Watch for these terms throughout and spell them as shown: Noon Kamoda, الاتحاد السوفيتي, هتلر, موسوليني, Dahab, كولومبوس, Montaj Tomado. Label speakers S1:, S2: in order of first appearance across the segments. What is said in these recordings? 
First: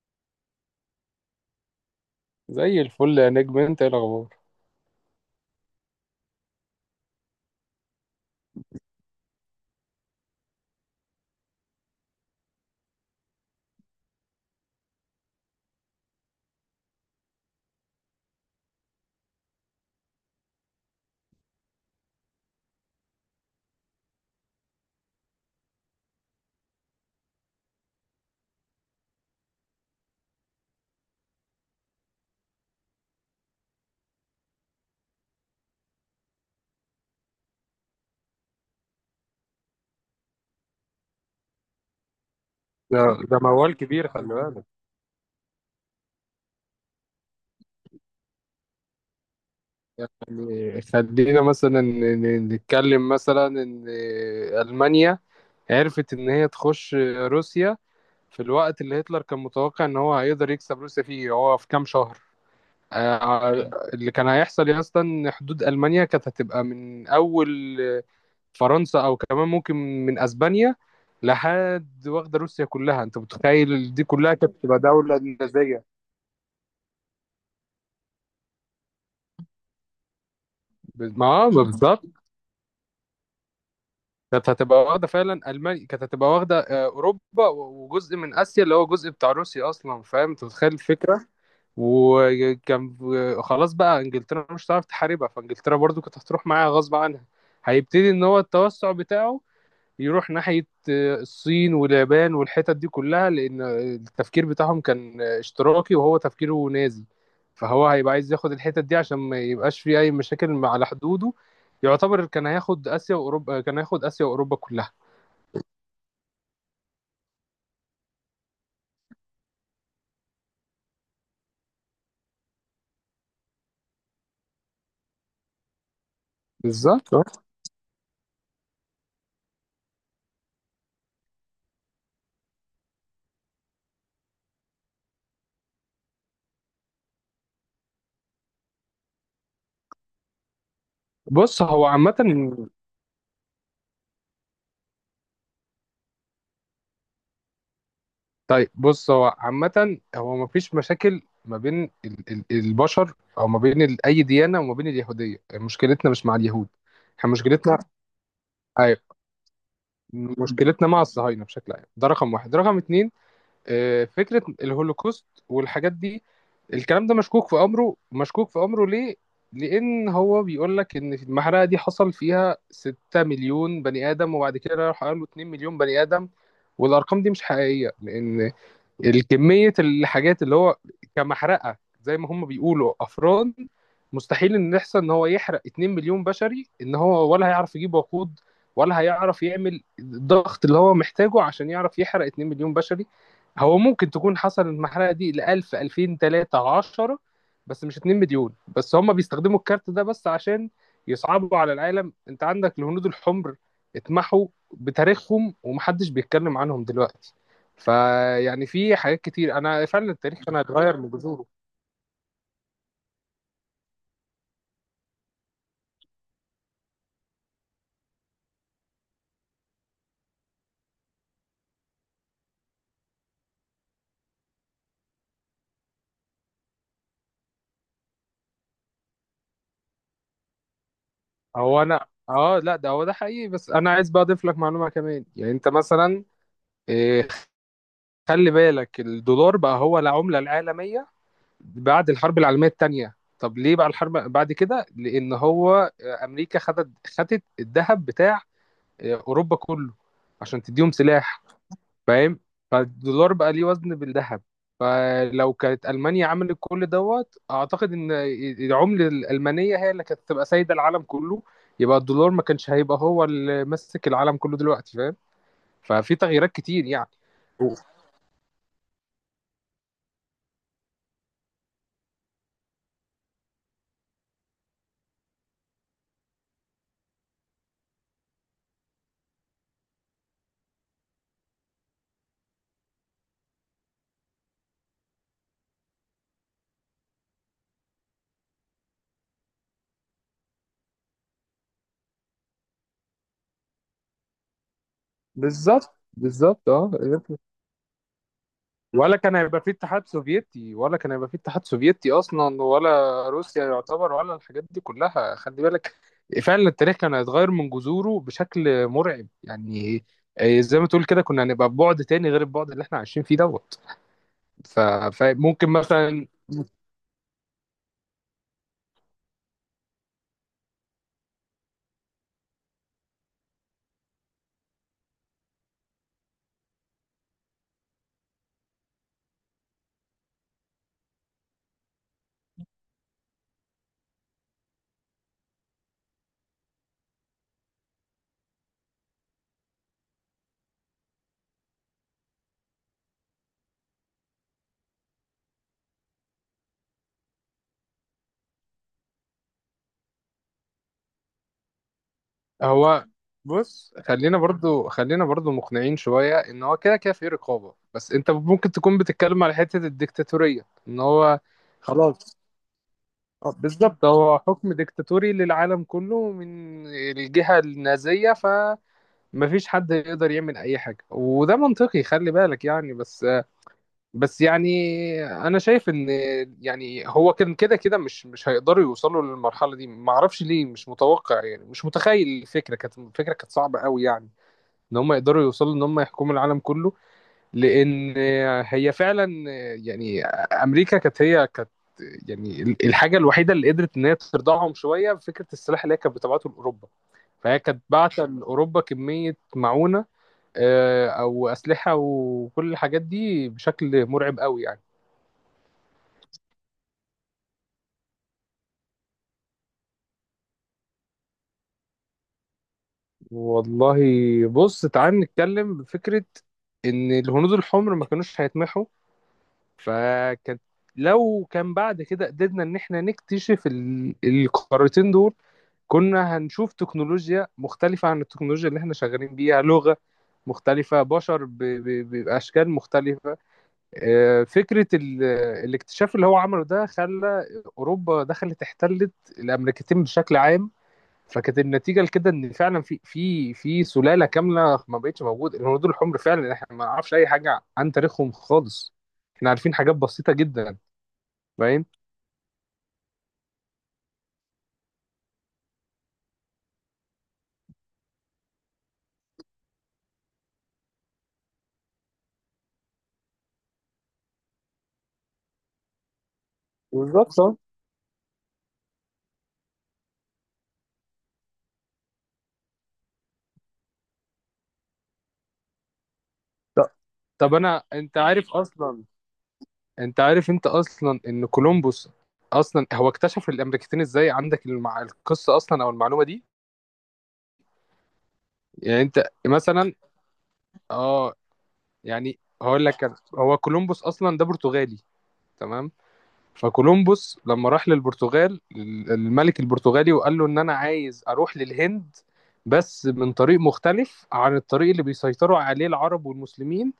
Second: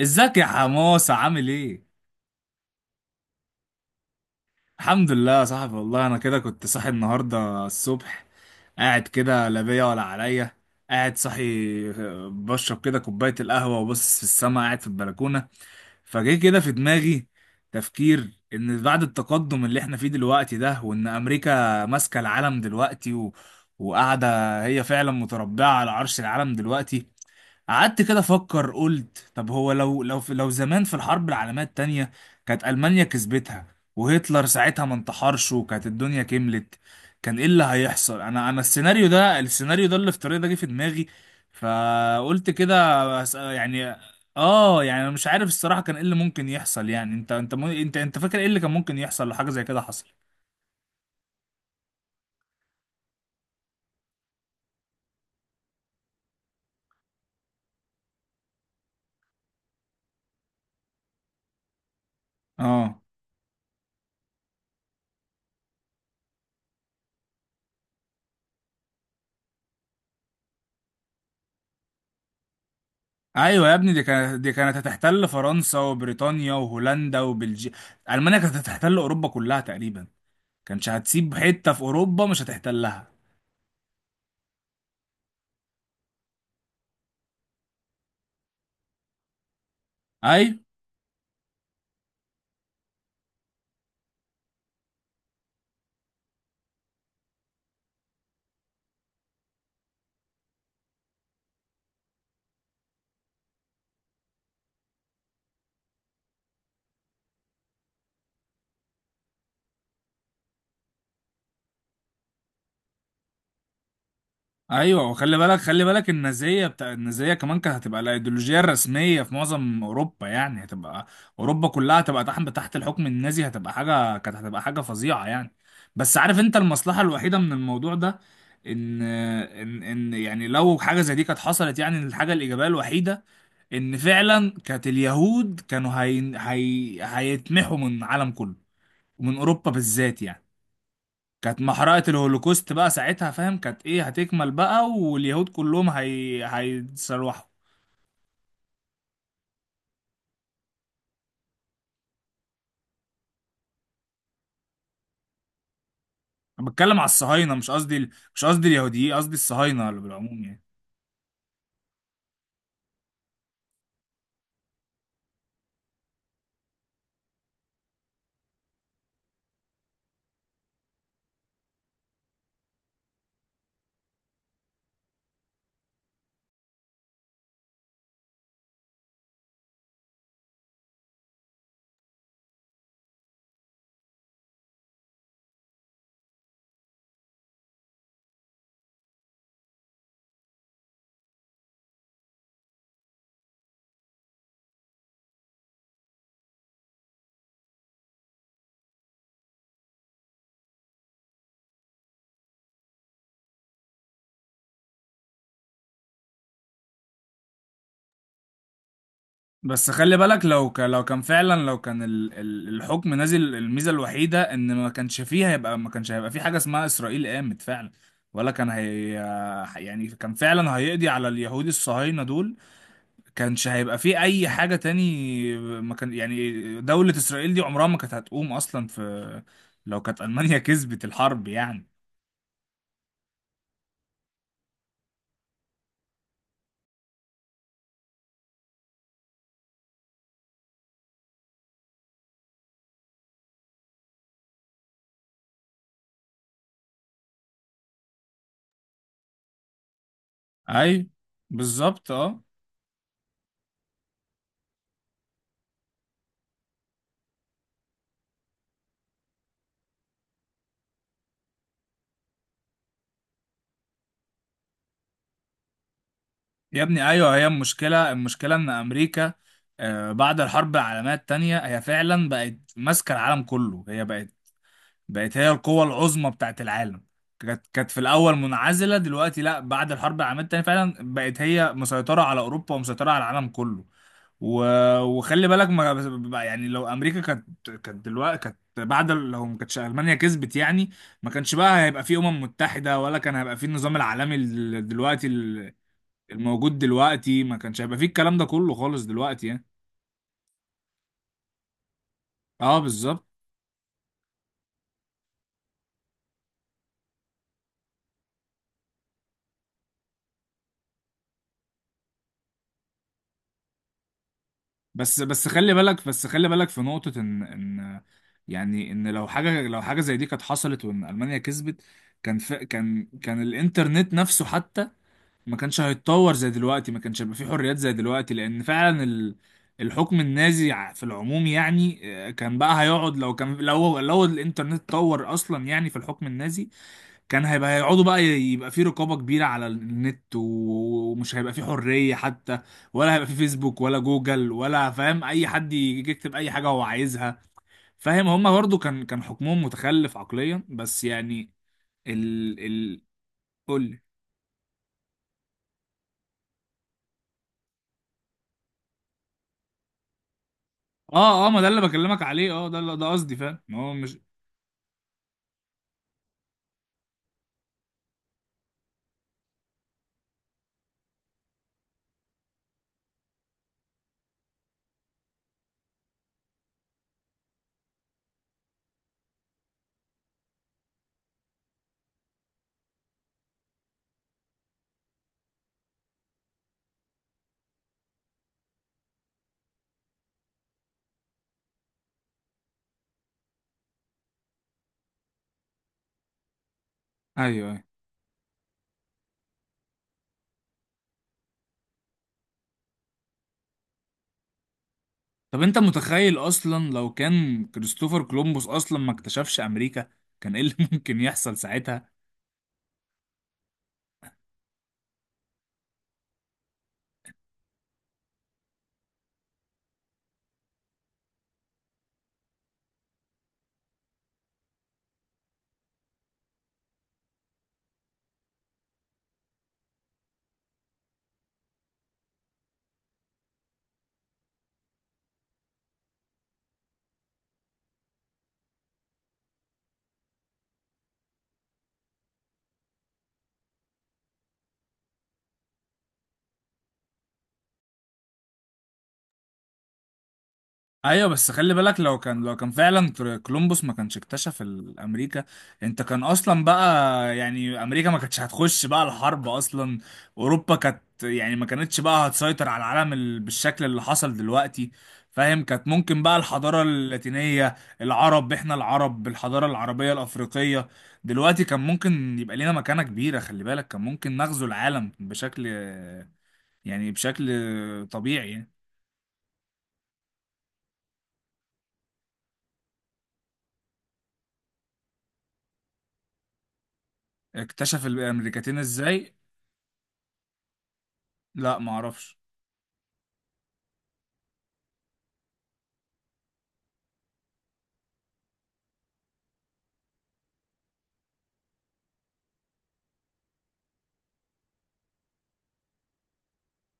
S1: ازيك يا حماسة، عامل ايه؟
S2: زي الفل يا نجم، انت ايه الاخبار؟
S1: الحمد لله يا صاحبي، والله انا كده كنت صاحي النهاردة الصبح. قاعد كده لا بيا ولا عليا. قاعد صاحي. بشرب كده كوباية القهوة وبص في السما قاعد في البلكونة. فجه كده في دماغي تفكير ان بعد التقدم اللي احنا فيه دلوقتي ده، وان امريكا ماسكة العالم دلوقتي وقاعدة. هي فعلا متربعة على عرش العالم دلوقتي. قعدت كده افكر، قلت طب هو لو زمان في الحرب العالميه التانيه كانت المانيا كسبتها، وهتلر ساعتها ما انتحرش، وكانت الدنيا كملت، كان ايه اللي هيحصل؟ انا السيناريو الافتراضي ده جه في دماغي. فقلت كده
S2: ده ده موال
S1: يعني.
S2: كبير خلي بالك.
S1: اه، يعني انا مش عارف الصراحه كان ايه اللي ممكن يحصل. يعني انت انت مو- انت انت فاكر ايه اللي كان ممكن يحصل لو حاجه زي كده حصل؟
S2: يعني خلينا مثلا نتكلم مثلا ان المانيا عرفت ان هي تخش روسيا في الوقت اللي هتلر كان متوقع ان هو هيقدر يكسب روسيا فيه هو في كام شهر.
S1: اه.
S2: آه، اللي كان هيحصل يا اسطى ان حدود المانيا كانت هتبقى من اول فرنسا او كمان ممكن من اسبانيا لحد واخده روسيا كلها. انت
S1: ايوه يا ابني،
S2: متخيل
S1: دي
S2: دي كلها
S1: كانت
S2: كانت
S1: دي كانت
S2: تبقى دوله
S1: هتحتل فرنسا
S2: نموذجيه؟
S1: وبريطانيا وهولندا وبلجيكا. المانيا كانت هتحتل اوروبا كلها تقريبا. كانش
S2: ما
S1: هتسيب
S2: ما
S1: حته في
S2: بالظبط،
S1: اوروبا مش هتحتلها.
S2: كانت هتبقى واخده فعلا. المانيا كانت هتبقى واخده اوروبا وجزء من اسيا اللي هو جزء بتاع روسيا اصلا، فاهم؟ انت
S1: ايوه،
S2: متخيل الفكره؟ وكان خلاص بقى انجلترا مش هتعرف تحاربها، فانجلترا برضو كانت هتروح معاها غصب عنها. هيبتدي ان هو التوسع بتاعه يروح ناحيه الصين واليابان والحتت دي كلها، لأن التفكير بتاعهم كان اشتراكي وهو تفكيره نازي. فهو هيبقى عايز ياخد الحتت دي عشان ما يبقاش فيه أي مشاكل على حدوده. يعتبر كان هياخد آسيا وأوروبا، كان هياخد آسيا وأوروبا كلها.
S1: ايوه. وخلي بالك، خلي بالك النازيه بتاع النازيه كمان كانت هتبقى الايديولوجيه الرسميه في معظم اوروبا، يعني هتبقى اوروبا كلها هتبقى تحت الحكم النازي، هتبقى حاجه، كانت هتبقى حاجه فظيعه يعني. بس عارف انت المصلحه
S2: بالظبط، اه.
S1: الوحيده من الموضوع ده، ان يعني لو حاجه زي دي كانت حصلت، يعني الحاجه الايجابيه الوحيده ان فعلا كانت اليهود كانوا هيتمحوا من العالم كله، ومن اوروبا بالذات يعني. كانت
S2: بص هو
S1: محرقة
S2: عامة.
S1: الهولوكوست بقى ساعتها، فاهم، كانت ايه، هتكمل بقى، واليهود كلهم هيتسلوحوا.
S2: طيب بص، هو عامة هو مفيش مشاكل ما بين البشر أو ما بين أي ديانة وما بين اليهودية. مشكلتنا مش مع
S1: انا
S2: اليهود،
S1: بتكلم على
S2: احنا
S1: الصهاينة، مش
S2: مشكلتنا،
S1: قصدي مش قصدي
S2: أيوة،
S1: اليهوديين، قصدي الصهاينة اللي بالعموم يعني.
S2: مشكلتنا مع الصهاينة بشكل عام. ده رقم واحد. رقم اتنين، فكرة الهولوكوست والحاجات دي، الكلام ده مشكوك في أمره، مشكوك في أمره. ليه؟ لأن هو بيقول لك إن في المحرقة دي حصل فيها 6 مليون بني آدم، وبعد كده راح قالوا 2 مليون بني آدم. والأرقام دي مش حقيقية، لأن الكمية الحاجات اللي هو كمحرقة زي ما هم بيقولوا أفران، مستحيل إن يحصل إن هو يحرق 2 مليون بشري. إن هو ولا هيعرف يجيب وقود، ولا هيعرف يعمل الضغط اللي هو محتاجه عشان يعرف يحرق 2 مليون بشري. هو ممكن تكون حصل المحرقة دي ل 1000 2000 3 10، بس مش 2 مليون. بس هم بيستخدموا الكارت ده بس عشان يصعبوا على العالم. أنت عندك الهنود الحمر اتمحوا بتاريخهم ومحدش بيتكلم عنهم دلوقتي. فيعني في حاجات كتير، انا
S1: بس
S2: فعلا
S1: خلي
S2: التاريخ
S1: بالك،
S2: انا هيتغير
S1: لو
S2: من
S1: كان
S2: جذوره.
S1: فعلا، لو كان الحكم نازل، الميزة الوحيدة ان ما كانش هيبقى في حاجة اسمها اسرائيل قامت فعلا، ولا كان هي، يعني كان فعلا هيقضي على اليهود الصهاينة دول. كانش هيبقى في اي حاجه تاني، ما كان، يعني دوله اسرائيل دي عمرها ما كانت هتقوم اصلا، في لو كانت المانيا كسبت الحرب
S2: هو
S1: يعني.
S2: انا اه، لا ده هو ده حقيقي، بس انا عايز بقى اضيف لك معلومه كمان. يعني انت مثلا إيه، خلي بالك الدولار بقى هو العمله العالميه بعد الحرب العالميه الثانيه. طب ليه بقى الحرب بعد كده؟ لان هو امريكا خدت الذهب بتاع اوروبا كله عشان تديهم
S1: اي،
S2: سلاح،
S1: بالظبط،
S2: فاهم؟
S1: اه.
S2: فالدولار بقى ليه وزن بالذهب. فلو كانت ألمانيا عملت كل دوت، أعتقد إن العملة الألمانية هي اللي كانت تبقى سايدة العالم كله. يبقى الدولار ما كانش هيبقى هو اللي ماسك العالم كله دلوقتي، فاهم؟ ففي تغييرات
S1: يا
S2: كتير يعني.
S1: ابني، ايوه، هي المشكله، المشكله ان امريكا بعد الحرب العالميه التانيه هي فعلا بقت ماسكه العالم كله. هي بقت، بقت هي القوه العظمى بتاعت العالم. كانت في الاول منعزله، دلوقتي لا، بعد الحرب العالميه التانيه فعلا بقت هي مسيطره على اوروبا ومسيطره على العالم كله. و... وخلي بالك ما بقى، يعني لو امريكا كانت لو ما كانتش المانيا كسبت يعني، ما كانش بقى هيبقى في متحده، ولا كان هيبقى في النظام العالمي
S2: بالظبط، بالظبط،
S1: الموجود
S2: اه.
S1: دلوقتي. ما كانش هيبقى في الكلام ده كله خالص
S2: ولا كان
S1: دلوقتي
S2: هيبقى
S1: يعني.
S2: في اتحاد سوفيتي، ولا كان هيبقى في اتحاد سوفيتي اصلا،
S1: اه، بالظبط.
S2: ولا روسيا يعتبر، ولا الحاجات دي كلها. خلي بالك فعلا التاريخ كان هيتغير من جذوره بشكل مرعب يعني. زي ما تقول كده كنا هنبقى ببعد تاني غير البعد اللي احنا عايشين فيه دوت. ف-
S1: بس
S2: فممكن
S1: خلي بالك،
S2: مثلا.
S1: في نقطه، ان يعني ان لو حاجه زي دي كانت حصلت، وان المانيا كسبت، كان ف... كان كان الانترنت نفسه حتى ما كانش هيتطور زي دلوقتي. ما كانش هيبقى فيه حريات زي دلوقتي، لان فعلا الحكم النازي في العموم يعني كان بقى هيقعد، لو كان لو الانترنت اتطور اصلا يعني في الحكم النازي، كان هيبقى هيقعدوا بقى يبقى فيه رقابة كبيرة على النت، و- ومش هيبقى فيه حرية حتى، ولا هيبقى فيه فيسبوك، ولا جوجل، ولا، فاهم، اي حد يجي يكتب اي حاجة هو عايزها. فاهم، هما برضو كان حكمهم متخلف عقليا بس يعني ال ال
S2: هو بص،
S1: قول.
S2: خلينا برضو مقنعين شوية ان هو كده كده في رقابة، بس انت ممكن تكون بتتكلم على حتة الديكتاتورية ان هو.
S1: اه، اه، ما ده اللي بكلمك
S2: خلاص.
S1: عليه، اه، ده قصدي، فاهم، ما هو
S2: بالظبط،
S1: مش.
S2: هو حكم ديكتاتوري للعالم كله من الجهة النازية، فمفيش حد يقدر يعمل أي حاجة. وده منطقي خلي بالك يعني. بس بس يعني أنا شايف إن يعني هو كان كده كده مش هيقدروا يوصلوا للمرحلة دي. معرفش ليه مش متوقع يعني، مش متخيل الفكرة. كانت الفكرة كانت صعبة قوي يعني إن هم يقدروا يوصلوا إن هم يحكموا العالم كله. لان هي فعلا، يعني امريكا كانت هي كانت، يعني الحاجه الوحيده اللي قدرت ان هي ترضعهم شويه فكره السلاح اللي هي كانت بتبعته لاوروبا.
S1: ايوه،
S2: فهي كانت
S1: ايوه.
S2: باعته لاوروبا كميه معونه او اسلحه وكل الحاجات دي بشكل مرعب قوي يعني.
S1: طب انت متخيل اصلا، لو كان كريستوفر كولومبوس اصلا ما اكتشفش امريكا، كان ايه اللي ممكن يحصل ساعتها؟
S2: والله بص، تعال نتكلم بفكره ان الهنود الحمر ما كانوش هيتمحوا. فكانت، لو كان بعد كده قدرنا ان احنا نكتشف القارتين دول، كنا هنشوف تكنولوجيا مختلفة عن التكنولوجيا اللي احنا شغالين بيها، لغة مختلفة، بشر بأشكال مختلفة. فكرة الاكتشاف اللي هو عمله ده خلى أوروبا دخلت احتلت الأمريكتين بشكل عام. فكانت النتيجة لكده إن فعلا في سلالة كاملة ما بقتش موجودة. الهنود الحمر فعلا احنا ما نعرفش أي حاجة عن تاريخهم خالص، احنا عارفين حاجات بسيطة جدا.
S1: ايوه، بس خلي
S2: فاهم؟
S1: بالك، لو كان فعلا كولومبوس ما كانش اكتشف امريكا، انت كان اصلا بقى، يعني امريكا ما كانتش هتخش بقى الحرب اصلا. اوروبا كانت، يعني ما كانتش بقى هتسيطر على العالم بالشكل اللي حصل دلوقتي. فاهم، كانت ممكن بقى الحضارة
S2: بالظبط.
S1: اللاتينية، العرب، احنا العرب بالحضارة العربية الافريقية دلوقتي كان ممكن يبقى لينا مكانة كبيرة. خلي بالك، كان ممكن نغزو العالم بشكل، يعني بشكل
S2: طب أنا أنت عارف
S1: طبيعي.
S2: أصلا، انت عارف انت اصلا ان كولومبوس اصلا هو اكتشف الامريكتين ازاي؟ عندك القصه اصلا او المعلومه دي؟
S1: اكتشف الامريكتين
S2: يعني انت
S1: ازاي؟
S2: مثلا. اه.
S1: لا، ما اعرفش.
S2: يعني هقول لك انا، هو كولومبوس اصلا ده برتغالي، تمام؟ فكولومبوس لما راح للبرتغال، الملك البرتغالي، وقال له ان انا عايز اروح للهند بس من طريق مختلف عن الطريق اللي بيسيطروا عليه العرب والمسلمين.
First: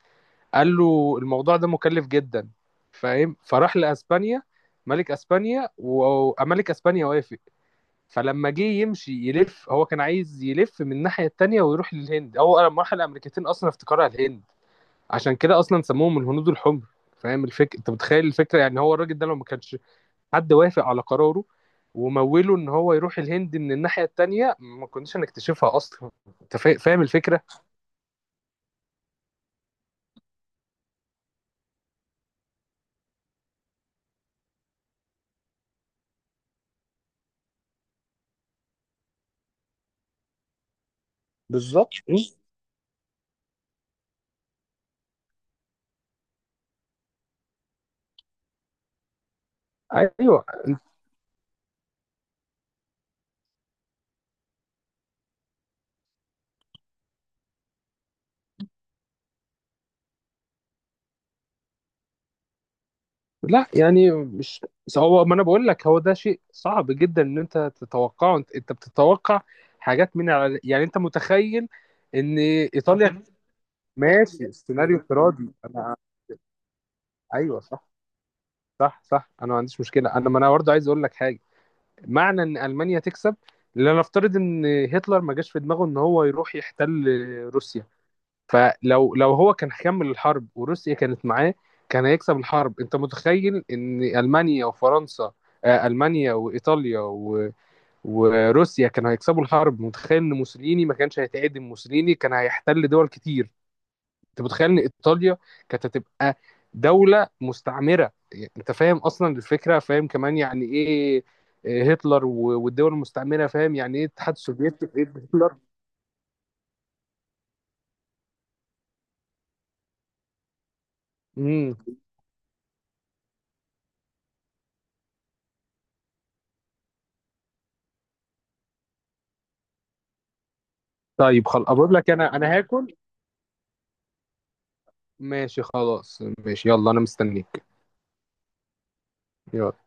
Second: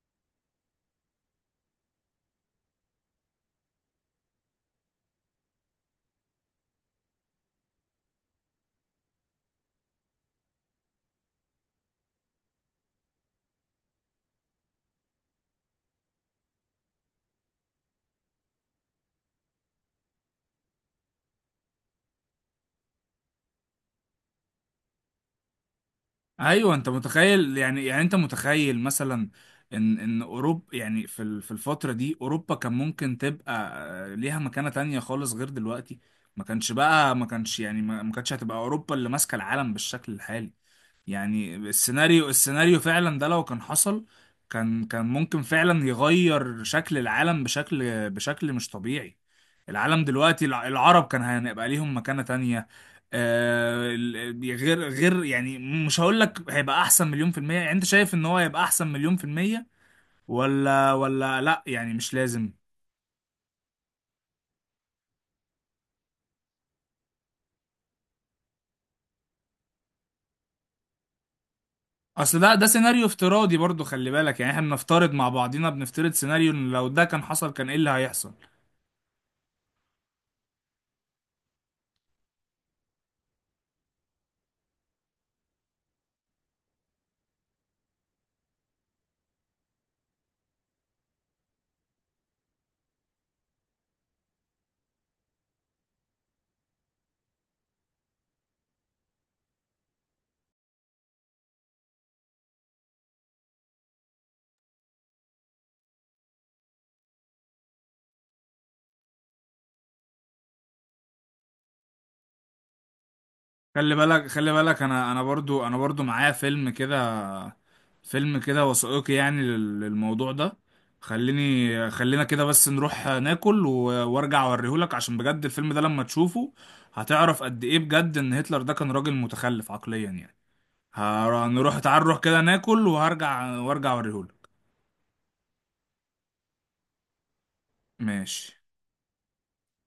S2: قال له الموضوع ده مكلف جدا، فاهم؟ فراح لاسبانيا، ملك اسبانيا، وملك اسبانيا وافق. فلما جه يمشي يلف، هو كان عايز يلف من الناحيه التانيه ويروح للهند. هو لما راح الامريكتين اصلا افتكرها الهند، عشان كده اصلا سموهم الهنود الحمر، فاهم الفكره؟ انت متخيل الفكره يعني؟ هو الراجل ده لو ما كانش حد وافق على قراره وموله ان هو يروح الهند من الناحيه التانيه، ما كناش هنكتشفها اصلا. انت
S1: ايوه، انت
S2: فاهم الفكره؟
S1: متخيل، يعني، يعني انت متخيل مثلا ان اوروبا، يعني في في الفتره دي اوروبا كان ممكن تبقى ليها مكانه تانية خالص غير دلوقتي. ما كانش بقى ما كانش يعني ما ما كانتش هتبقى اوروبا اللي ماسكه العالم بالشكل الحالي يعني.
S2: بالظبط،
S1: السيناريو فعلا ده، لو كان حصل، كان ممكن فعلا يغير شكل العالم بشكل مش طبيعي. العالم
S2: ايوه.
S1: دلوقتي، العرب كان هيبقى ليهم مكانة تانية، غير يعني، مش هقول لك هيبقى احسن مليون في المية. يعني انت شايف ان هو هيبقى احسن مليون في المية؟ ولا ولا لا يعني، مش لازم.
S2: لا يعني مش، بس، هو ما انا بقول لك، هو ده شيء صعب جدا ان انت تتوقعه. انت، انت بتتوقع حاجات من على، يعني انت متخيل ان
S1: اصل ده سيناريو
S2: ايطاليا،
S1: افتراضي برضو خلي بالك، يعني
S2: ماشي
S1: احنا
S2: سيناريو
S1: بنفترض مع
S2: افتراضي
S1: بعضينا،
S2: انا.
S1: بنفترض سيناريو إن لو ده كان حصل
S2: ايوه
S1: كان ايه
S2: صح،
S1: اللي هيحصل.
S2: صح صح. انا ما عنديش مشكله، انا ما انا برضه عايز اقول لك حاجه. معنى ان المانيا تكسب، لنفترض ان هتلر ما جاش في دماغه ان هو يروح يحتل روسيا. فلو لو هو كان هيكمل الحرب وروسيا كانت معاه، كان هيكسب الحرب. انت متخيل ان المانيا وفرنسا، المانيا وايطاليا وروسيا كانوا هيكسبوا الحرب؟ متخيل ان موسوليني ما كانش هيتعدم؟ موسوليني كان هيحتل دول كتير. انت متخيل ان ايطاليا كانت هتبقى دولة مستعمرة؟ يعني انت فاهم اصلا الفكرة؟ فاهم كمان يعني ايه إيه هتلر والدول المستعمرة؟ فاهم
S1: خلي
S2: يعني ايه
S1: بالك،
S2: الاتحاد
S1: خلي بالك،
S2: السوفيتي ايه
S1: انا انا
S2: هتلر؟
S1: برضو انا برضو معايا فيلم كده وثائقي يعني للموضوع ده.
S2: امم.
S1: خلينا كده بس نروح ناكل، و- وارجع اوريهولك، عشان بجد الفيلم ده لما تشوفه هتعرف قد ايه بجد ان هتلر ده كان راجل متخلف عقليا يعني.
S2: طيب خلاص،
S1: هنروح،
S2: اقول
S1: تعال
S2: لك
S1: نروح
S2: انا،
S1: كده
S2: انا
S1: ناكل،
S2: هاكل.
S1: وارجع اوريهولك.
S2: ماشي خلاص، ماشي. يلا انا مستنيك.
S1: ماشي.
S2: يلا.